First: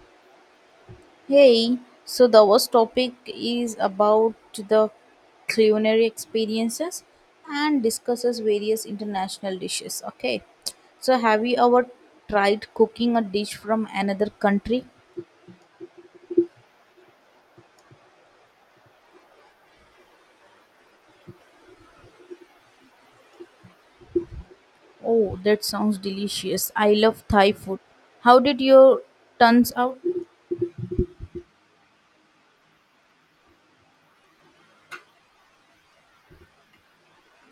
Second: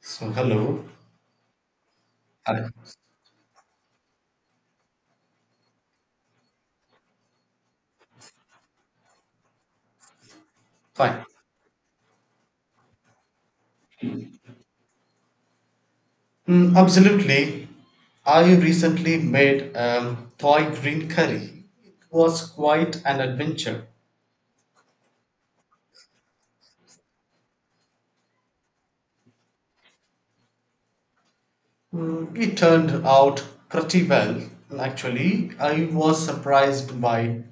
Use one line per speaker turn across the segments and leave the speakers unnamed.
So, hello.
Hey, so the
Hi.
first topic is about the culinary experiences and discusses various international dishes. Okay, so
Fine.
have you ever tried cooking a dish from another country?
Absolutely. I recently made Thai green curry. It was quite an adventure.
Oh, that sounds delicious. I love Thai food. How did your turns out?
It turned out pretty well. Actually, I was surprised by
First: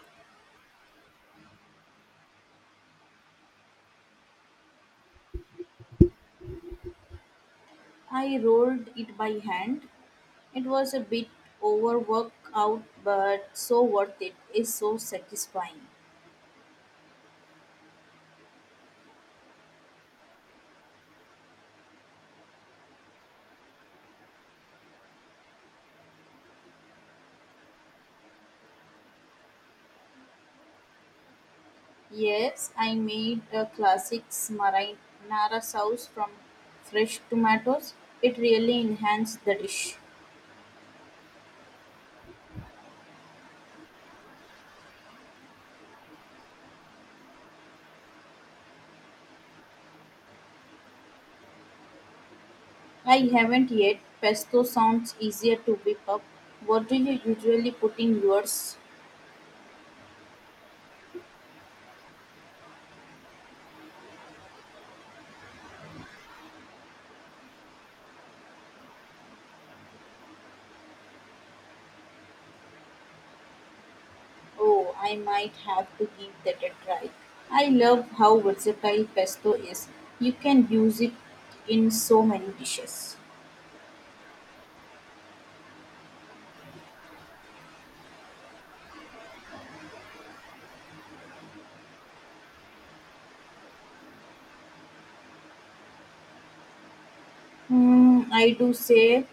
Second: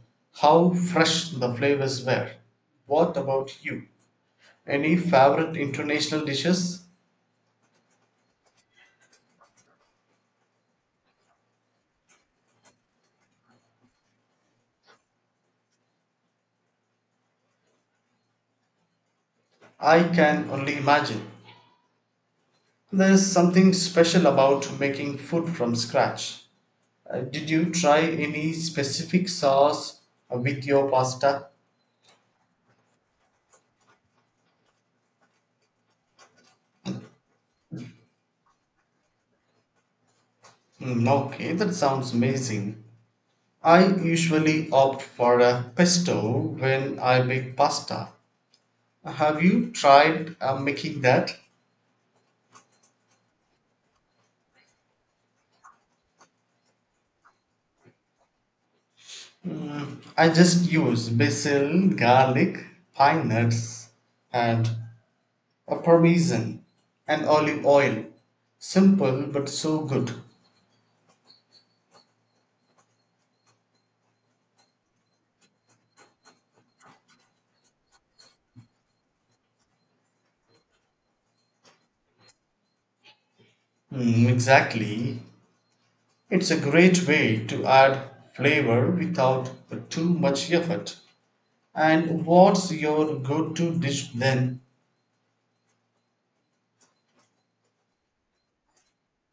how fresh the flavors were. What about you? Any favorite international dishes?
I rolled it by hand. It was a bit overworked out, but so worth it. It's so satisfying.
I can only imagine. There's something special about making food from scratch. Did you try any specific sauce with your pasta?
Yes, I made a classic marinara sauce from fresh tomatoes. It really enhanced the dish.
Okay, that sounds amazing. I usually opt for a pesto when I make pasta. Have you tried making that?
I haven't yet. Pesto sounds easier to whip up. What do you usually put in yours?
I just use basil, garlic, pine nuts, and a parmesan and olive oil. Simple but so good.
Oh, I might have to give that a try. I love how versatile pesto is. You can use it in so many dishes.
Exactly. It's a great way to add flavor without too much effort. And what's your go-to dish then?
Hmm, I do say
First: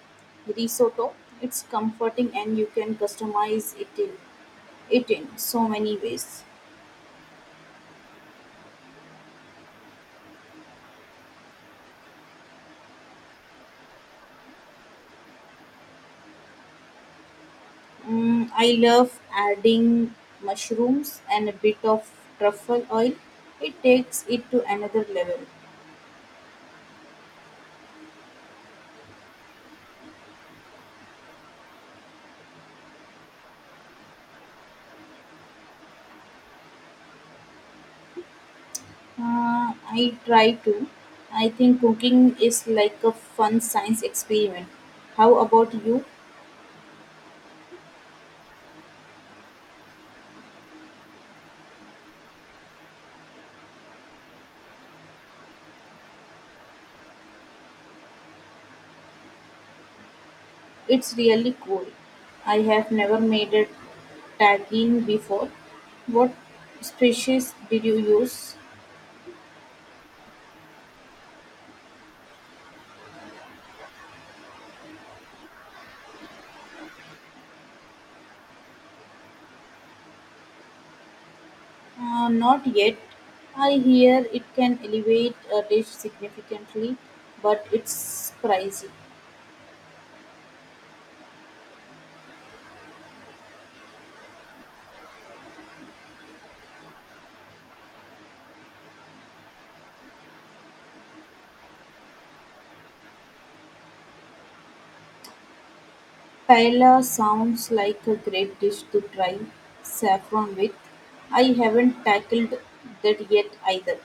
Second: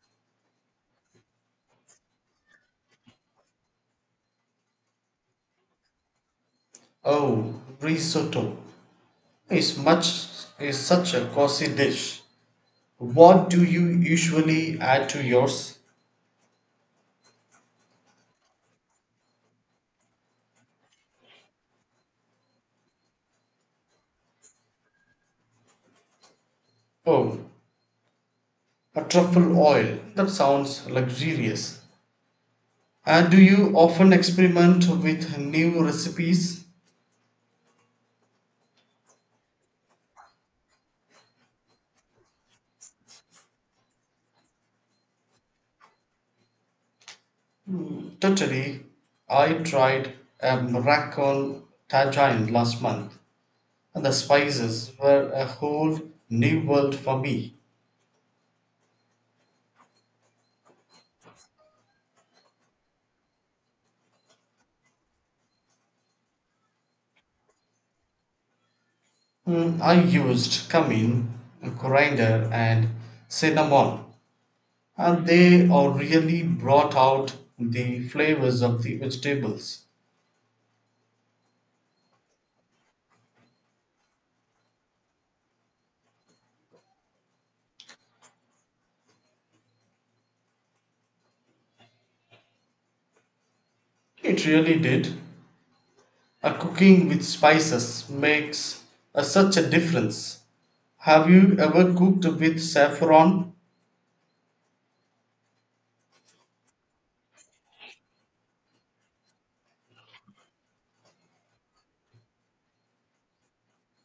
risotto. It's comforting and you can customize it in so many ways.
Oh, risotto is much is such a cozy dish. What do you usually add to yours?
I love adding mushrooms and a bit of truffle oil. It takes it to another level.
Oh, a truffle oil. That sounds luxurious. And do you often experiment with new recipes?
I try to. I think cooking is like a fun science experiment. How about you?
Totally. I tried a Moroccan tagine last month, and the spices were a whole new world for me.
It's really cool. I have never made a tagine before. What species did you use?
I used cumin, coriander, and cinnamon, and they all really brought out the flavors of the vegetables.
Not yet. I hear it can elevate a dish significantly, but it's pricey.
It really did. A cooking with spices makes such a difference. Have you ever cooked with saffron?
Paella sounds like a great dish to try saffron with. I haven't tackled that yet either.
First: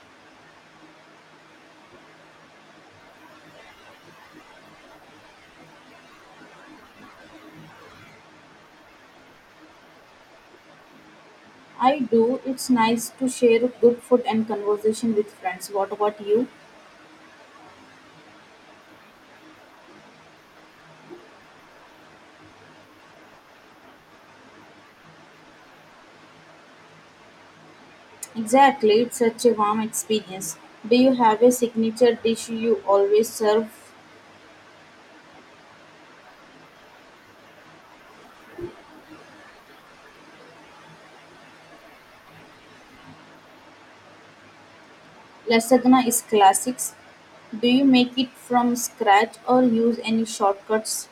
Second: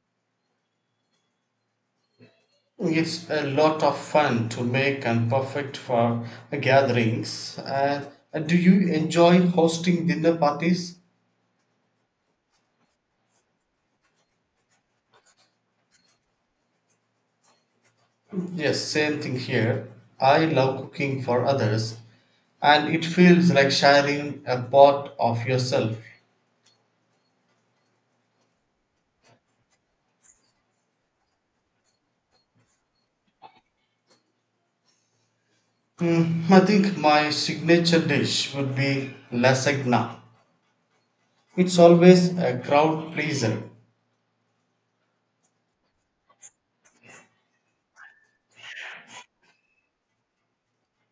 It's a lot of fun to make and perfect for gatherings. And do you enjoy hosting dinner parties?
I do. It's nice to share good food and conversation with friends. What about you?
Yes, same thing here. I love cooking for others, and it feels like sharing a part of yourself.
Exactly. It's such a warm experience. Do you have a signature dish you always serve?
I think my signature dish would be lasagna. It's always a crowd pleaser.
Lasagna is classics. Do you make it from scratch or use any shortcuts?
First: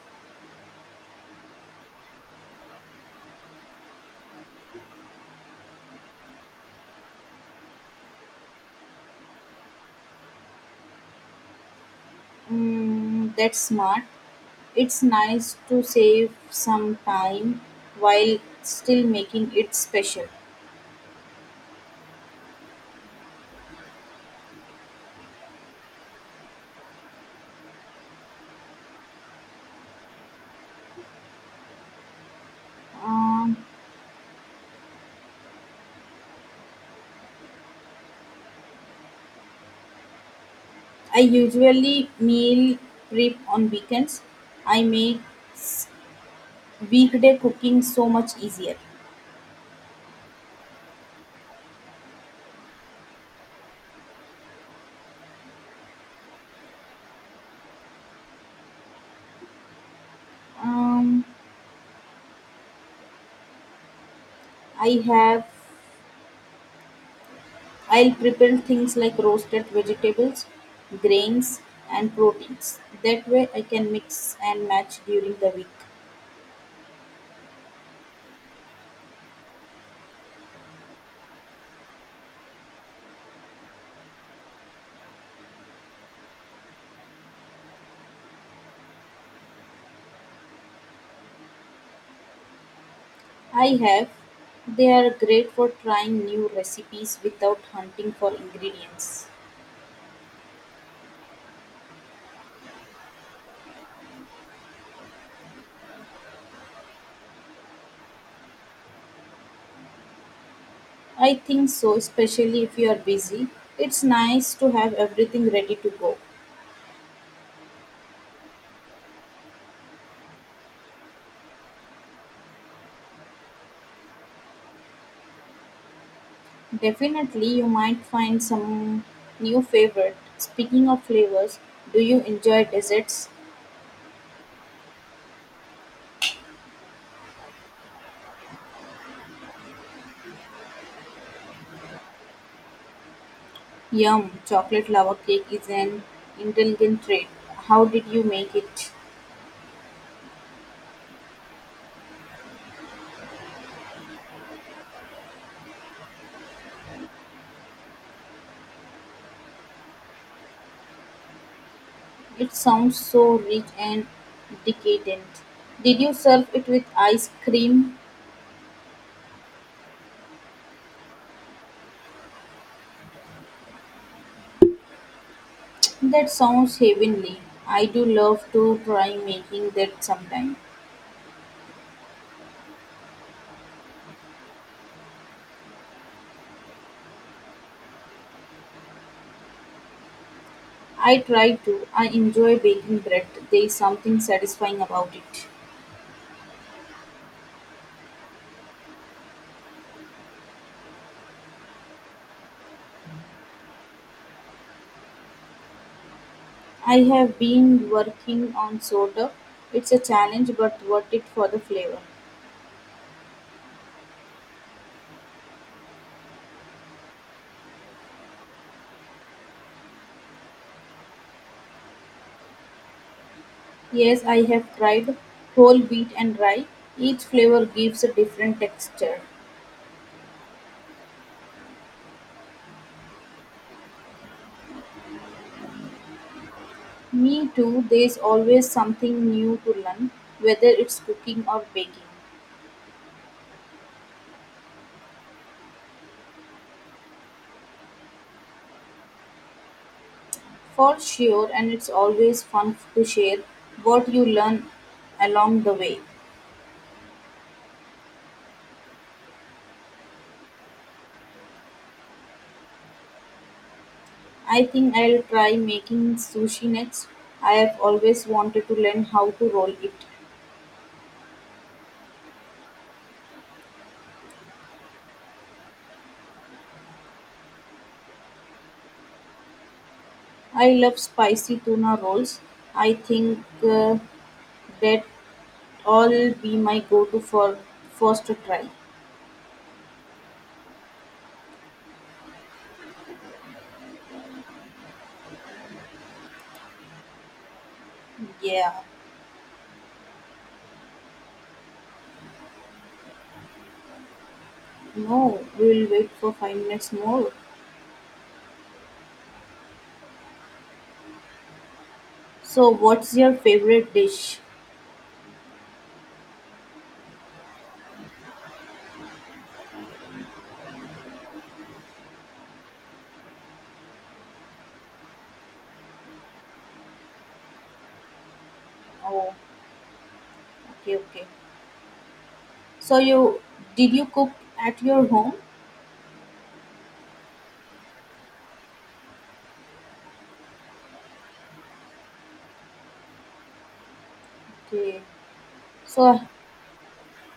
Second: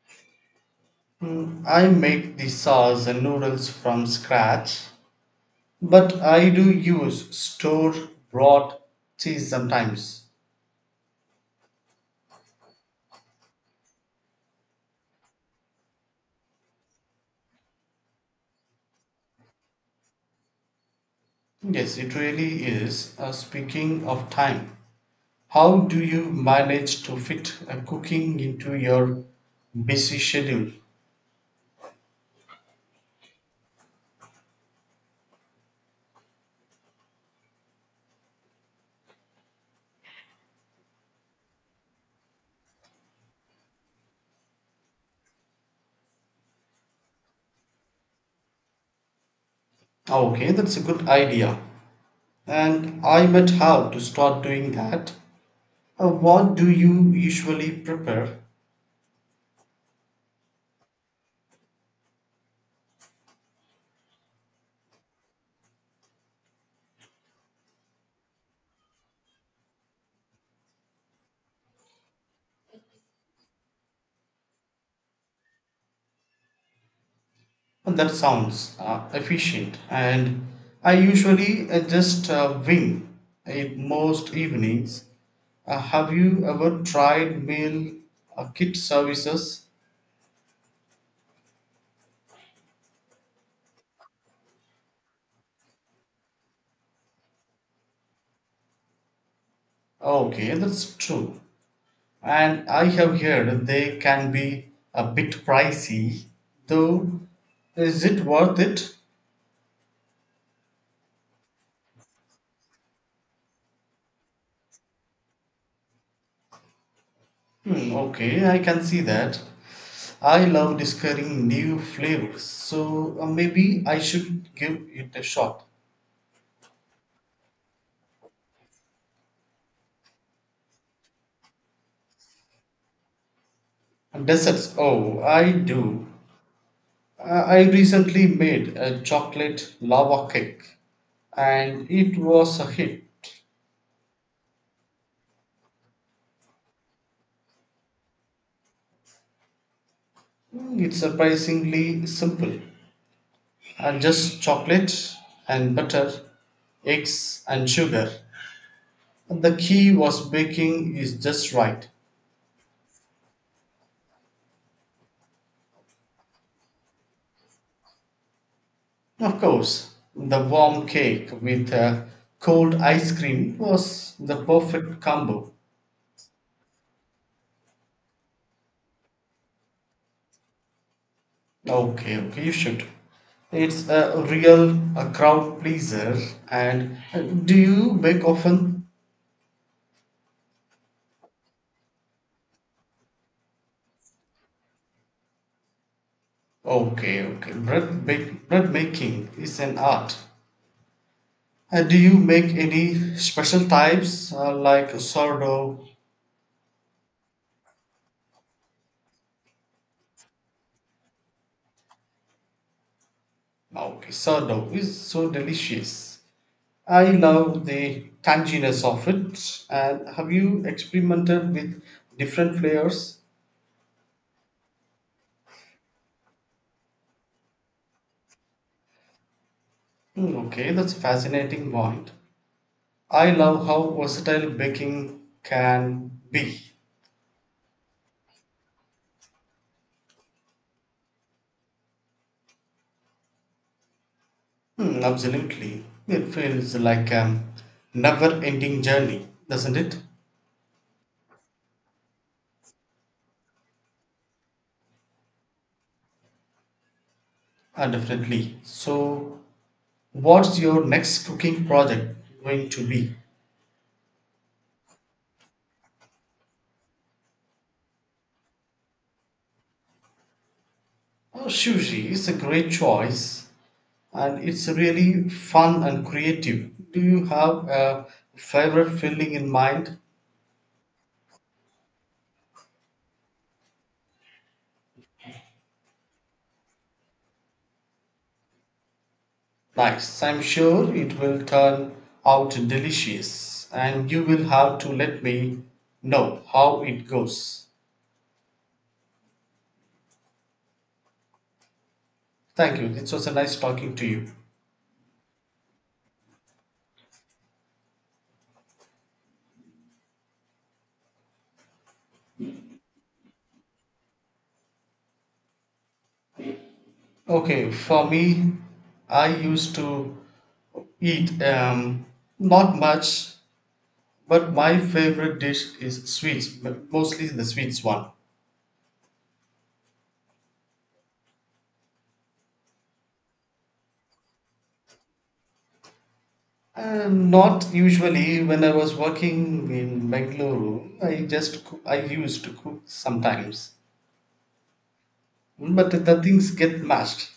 I make the sauce and noodles from scratch, but I do use store bought cheese sometimes.
That's smart. It's nice to save some time while still making it special.
Yes, it really is. Speaking of time, how do you manage to fit cooking into your busy schedule?
Um, I usually meal prep on weekends. I make s- weekday cooking so much easier.
Oh, okay, that's a good idea. And I might have to start doing that. What do you usually prepare?
Um, I have I'll prepare things like roasted vegetables, grains, and proteins. That way I can mix and match during the week.
And that sounds efficient, and I usually just wing it most evenings. Have you ever tried meal kit services?
I have. They are great for trying new recipes without hunting for ingredients.
Okay, that's true. And I have heard they can be a bit pricey, though, is it worth it?
I think so, especially if you are busy. It's nice to have everything ready to go.
Okay, I can see that. I love discovering new flavors, so maybe I should give it a shot.
Definitely, you might find some new favorite. Speaking of flavors, do you enjoy desserts?
Desserts. Oh, I do. I recently made a chocolate lava cake and it was a hit.
Yum! Chocolate lava cake is an intelligent treat. How did you make it?
It's surprisingly simple. Just chocolate and butter, eggs and sugar. The key was baking is just right.
It sounds so rich and decadent. Did you serve it with ice cream?
Of course, the warm cake with cold ice cream was the perfect combo.
That sounds heavenly. I do love to try making that sometime.
Okay, okay, you should. It's a real a crowd pleaser. And do you bake often?
I try to. I enjoy baking bread. There is something satisfying about it.
Okay, okay. Bread making is an art. Do you make any special types like sourdough?
I have been working on sourdough. It's a challenge but worth it for the flavor.
Okay, sourdough is so delicious. I love the tanginess of it. And have you experimented with different flavors?
Yes, I have tried whole wheat and rye. Each flavor gives a different texture.
Okay, that's a fascinating point. I love how versatile baking can be.
Me too, there is always something new to learn, whether it's cooking or baking.
Absolutely. It feels like a never ending journey, doesn't it?
For sure, and it's always fun to share what you learn along the way.
Definitely. So, what's your next cooking project going to be?
I think I'll try making sushi next. I have always wanted to learn how to roll it.
Oh, sushi is a great choice and it's really fun and creative. Do you have a favorite filling in mind?
I love spicy tuna rolls. I think that all be my go-to for first try.
Nice. I'm sure it will turn out delicious, and you will have to let me know how it goes.
Yeah,
Thank you. It was a nice talking to you.
no, we'll wait for 5 minutes more. So, what's your favorite dish?
Okay, for me, I used to eat not much, but my favorite dish is sweets, but mostly the sweets one.
Oh, okay, okay. So you did you cook at your home?
Not usually. When I was working in Bangalore, I used to cook sometimes,
Okay.
but the
So
things get mashed.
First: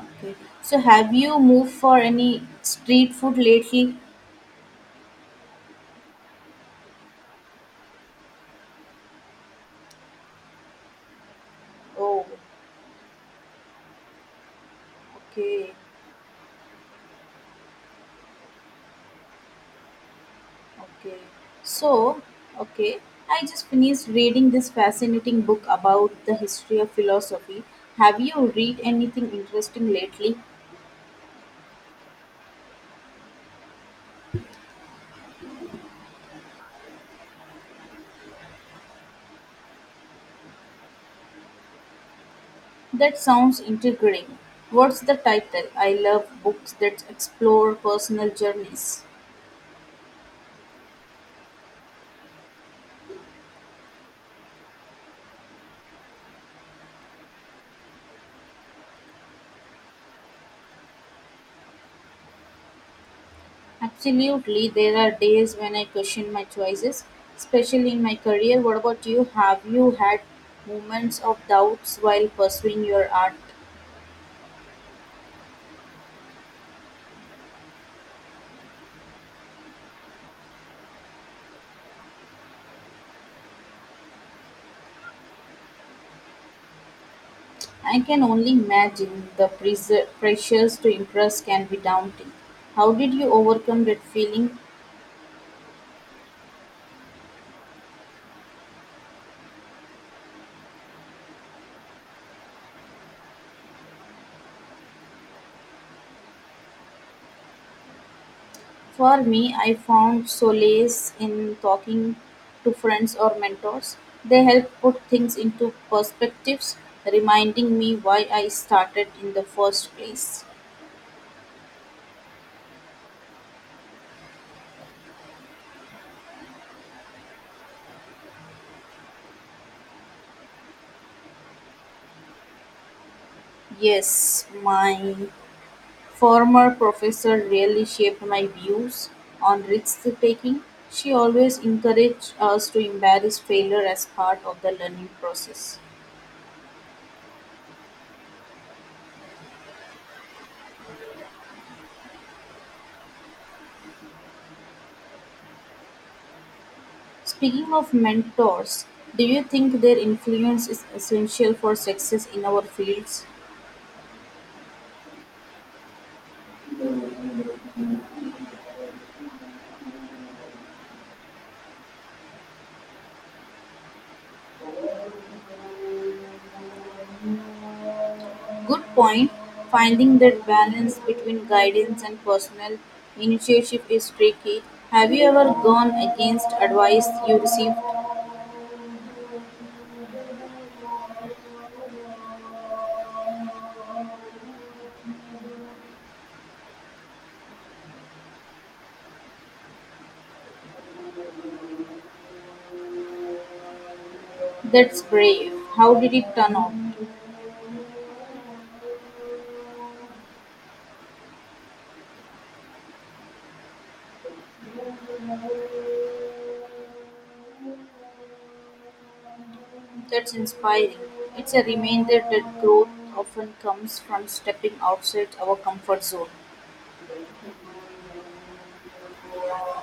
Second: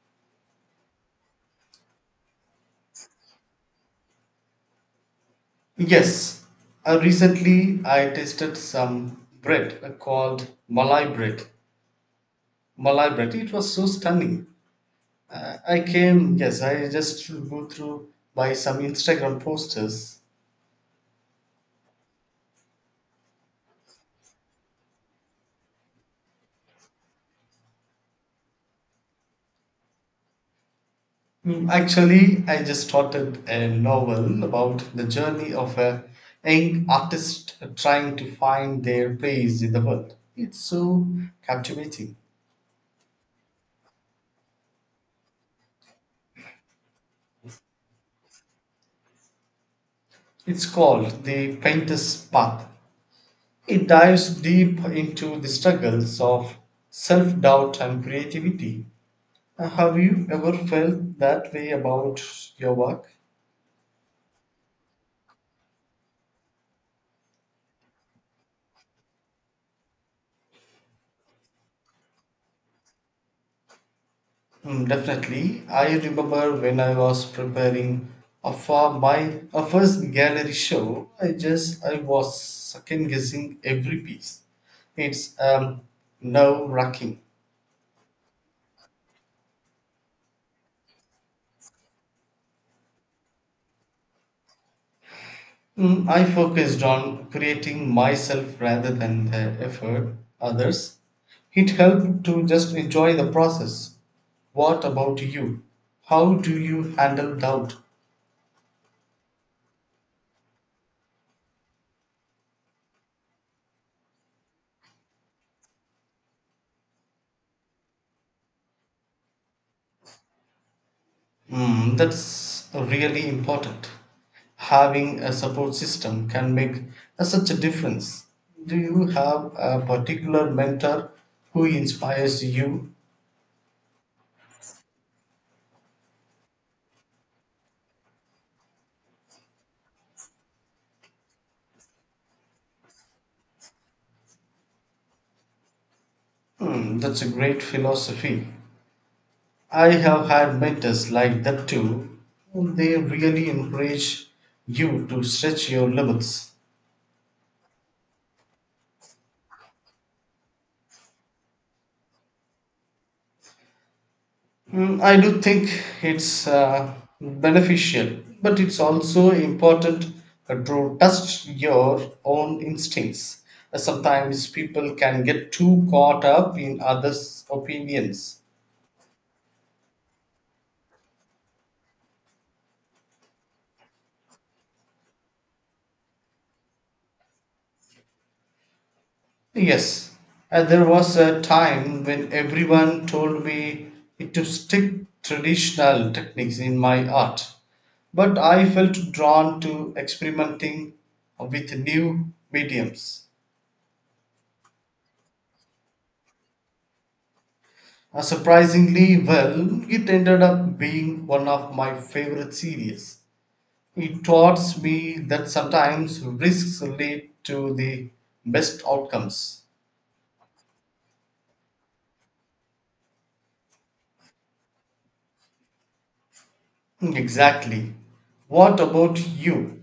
okay. So have you moved for any street food lately?
Yes, recently I tasted some bread called Malai bread.
Oh,
Malai bread, it was so stunning.
okay.
Yes, I just go through by some Instagram posters.
Okay. So, okay, I just finished reading this fascinating book about the history of philosophy. Have you read anything interesting lately?
Actually, I just started a novel about the journey of a young artist trying to find their place in the world. It's so captivating.
That sounds intriguing. What's the title? I love books that explore personal journeys.
It's called The Painter's Path. It dives deep into the struggles of self doubt and creativity. Have you ever felt that way about your work?
Absolutely, there are days when I question my choices, especially in my career. What about you? Have you had moments of doubts while pursuing your art?
Definitely. I remember when I was preparing for my first gallery show, I was second guessing every piece. It's nerve wracking.
I can only imagine the pressures to impress can be daunting. How did you overcome that feeling?
I focused on creating myself rather than the effort others. It helped to just enjoy the process. What about you? How do you handle doubt?
For me, I found solace in talking to friends or mentors. They help put things into perspectives, reminding me why I started in the first place.
That's really important. Having a support system can make such a difference. Do you have a particular mentor who inspires you?
Yes, my former professor really shaped my views on risk-taking; she always encouraged us to embrace failure as part of the learning process.
That's a great philosophy. I have had mentors like that too. They really encourage you to stretch your limits.
Speaking of mentors, do you think their influence is essential for success in our fields?
I do think it's beneficial, but it's also important to trust your own instincts. Sometimes people can get too caught up in others' opinions.
Good point. Finding that balance between guidance and personal initiative is tricky. Have you ever gone against advice you received?
Yes, there was a time when everyone told me to stick traditional techniques in my art, but I felt drawn to experimenting with new mediums.
That's brave. How did it turn out?
Surprisingly well, it ended up being one of my favorite series. It taught me that sometimes risks lead to the best outcomes.
That's inspiring. It's a reminder that growth often comes from stepping outside our comfort zone.
Exactly. What about you?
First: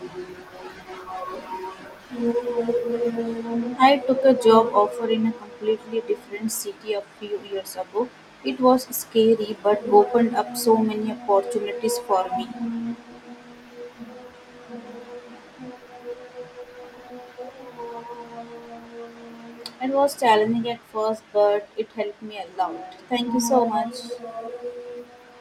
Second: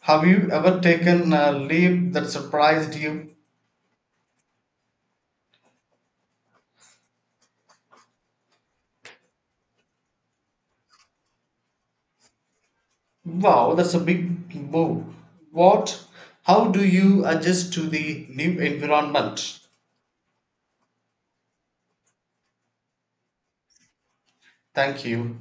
Have you ever taken a leap that surprised you?
I took a job offer in a completely different city a few years ago. It was scary but opened up so many opportunities for me.
Wow, that's a big move. What? How do you adjust to the new environment?
It was challenging at first, but it helped me a lot. Thank you so much.
Thank you.